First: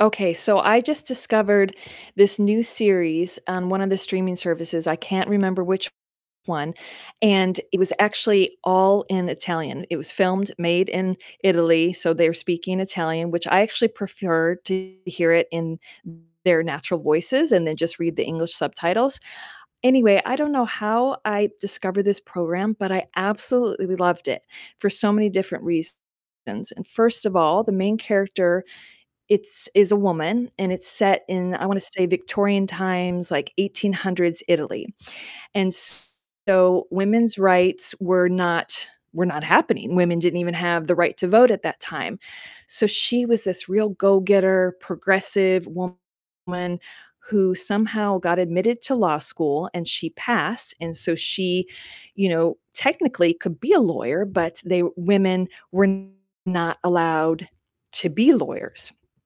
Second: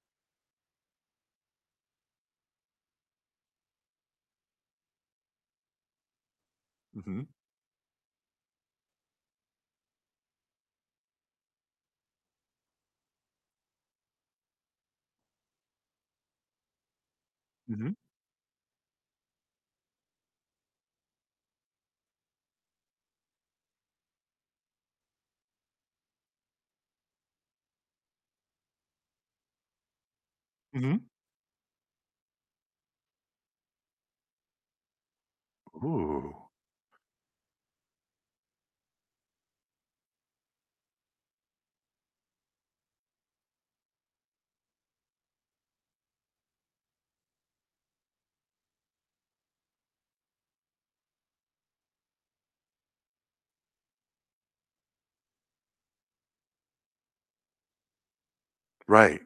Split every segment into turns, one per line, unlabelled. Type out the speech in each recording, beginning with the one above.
Okay, so I just discovered this new series on one of the streaming services, I can't remember which one,
Mhm.
and it was actually all in Italian. It was filmed, made in Italy, so they're speaking Italian, which I actually prefer to hear it in their natural voices and then
Mhm.
just read the English subtitles. Anyway, I don't know how I discovered this program, but I absolutely loved it for so many different reasons. And first of all, the main character, it's is a woman, and it's
Mhm.
set in, I wanna say Victorian times, like 1800s Italy. And
Ooh.
so women's rights were not were not happening, women didn't even have the right to vote at that time. So she was this real go-getter, progressive woman who somehow got admitted to law school, and she passed and so she, you know, technically could be a lawyer, but they Women were not allowed to be lawyers,
Right.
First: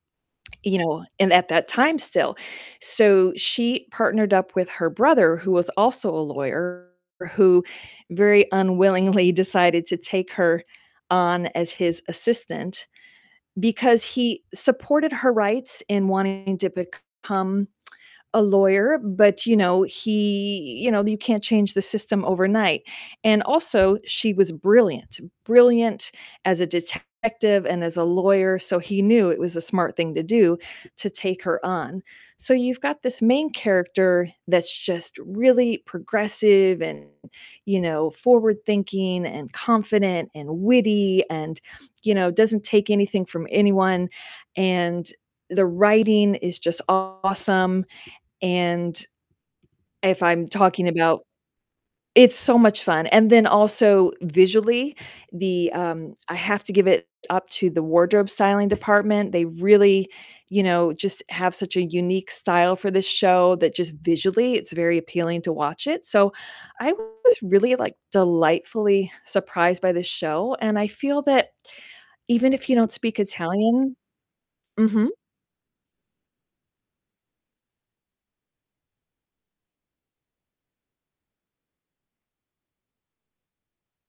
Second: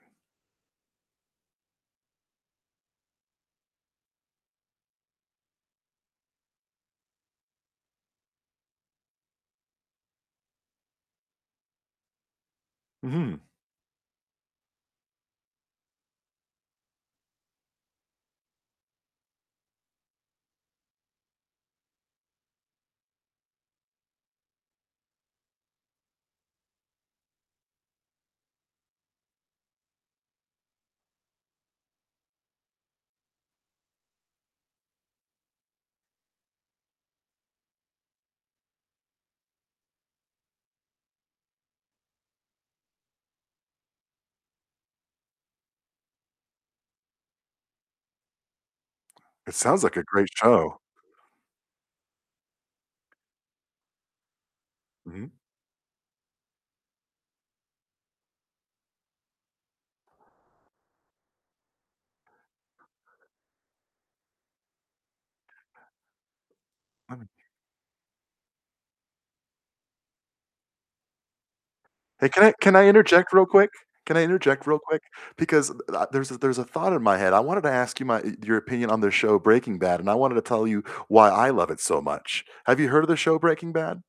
you know, and at that time still. So she partnered up with her brother, who was also a lawyer, who very unwillingly decided to take her on as his assistant
Mhm.
because he supported her rights in wanting to become a lawyer, but, you know, he you know, you can't change the system overnight. And also, she was brilliant, brilliant as a detective and as a lawyer, so he knew it was a smart thing to do to take her on. So you've got this main character that's just really progressive and, you know, forward-thinking and confident and witty and, you know, doesn't take anything from anyone, and the writing is just awesome, and,
It sounds like a
if
great
I'm
show.
talking about It's so much fun. And then also visually,
Mhm.
the um, I have to give it up to the wardrobe styling department, they really, you know, just have such a unique style for this show that just visually it's very appealing to watch it, so I was
[unintelligible]
really, like, delightfully surprised by this show, and I feel that
Hey, can I
even if you
can I
don't speak
interject real quick?
Italian
Can I interject real quick?
Mhm.
Because, uh, there's a there's a thought in my head, I wanted to ask you my y your opinion on the show Breaking Bad, and I wanted to tell you why I love it so much. Have you heard of the show Breaking Bad?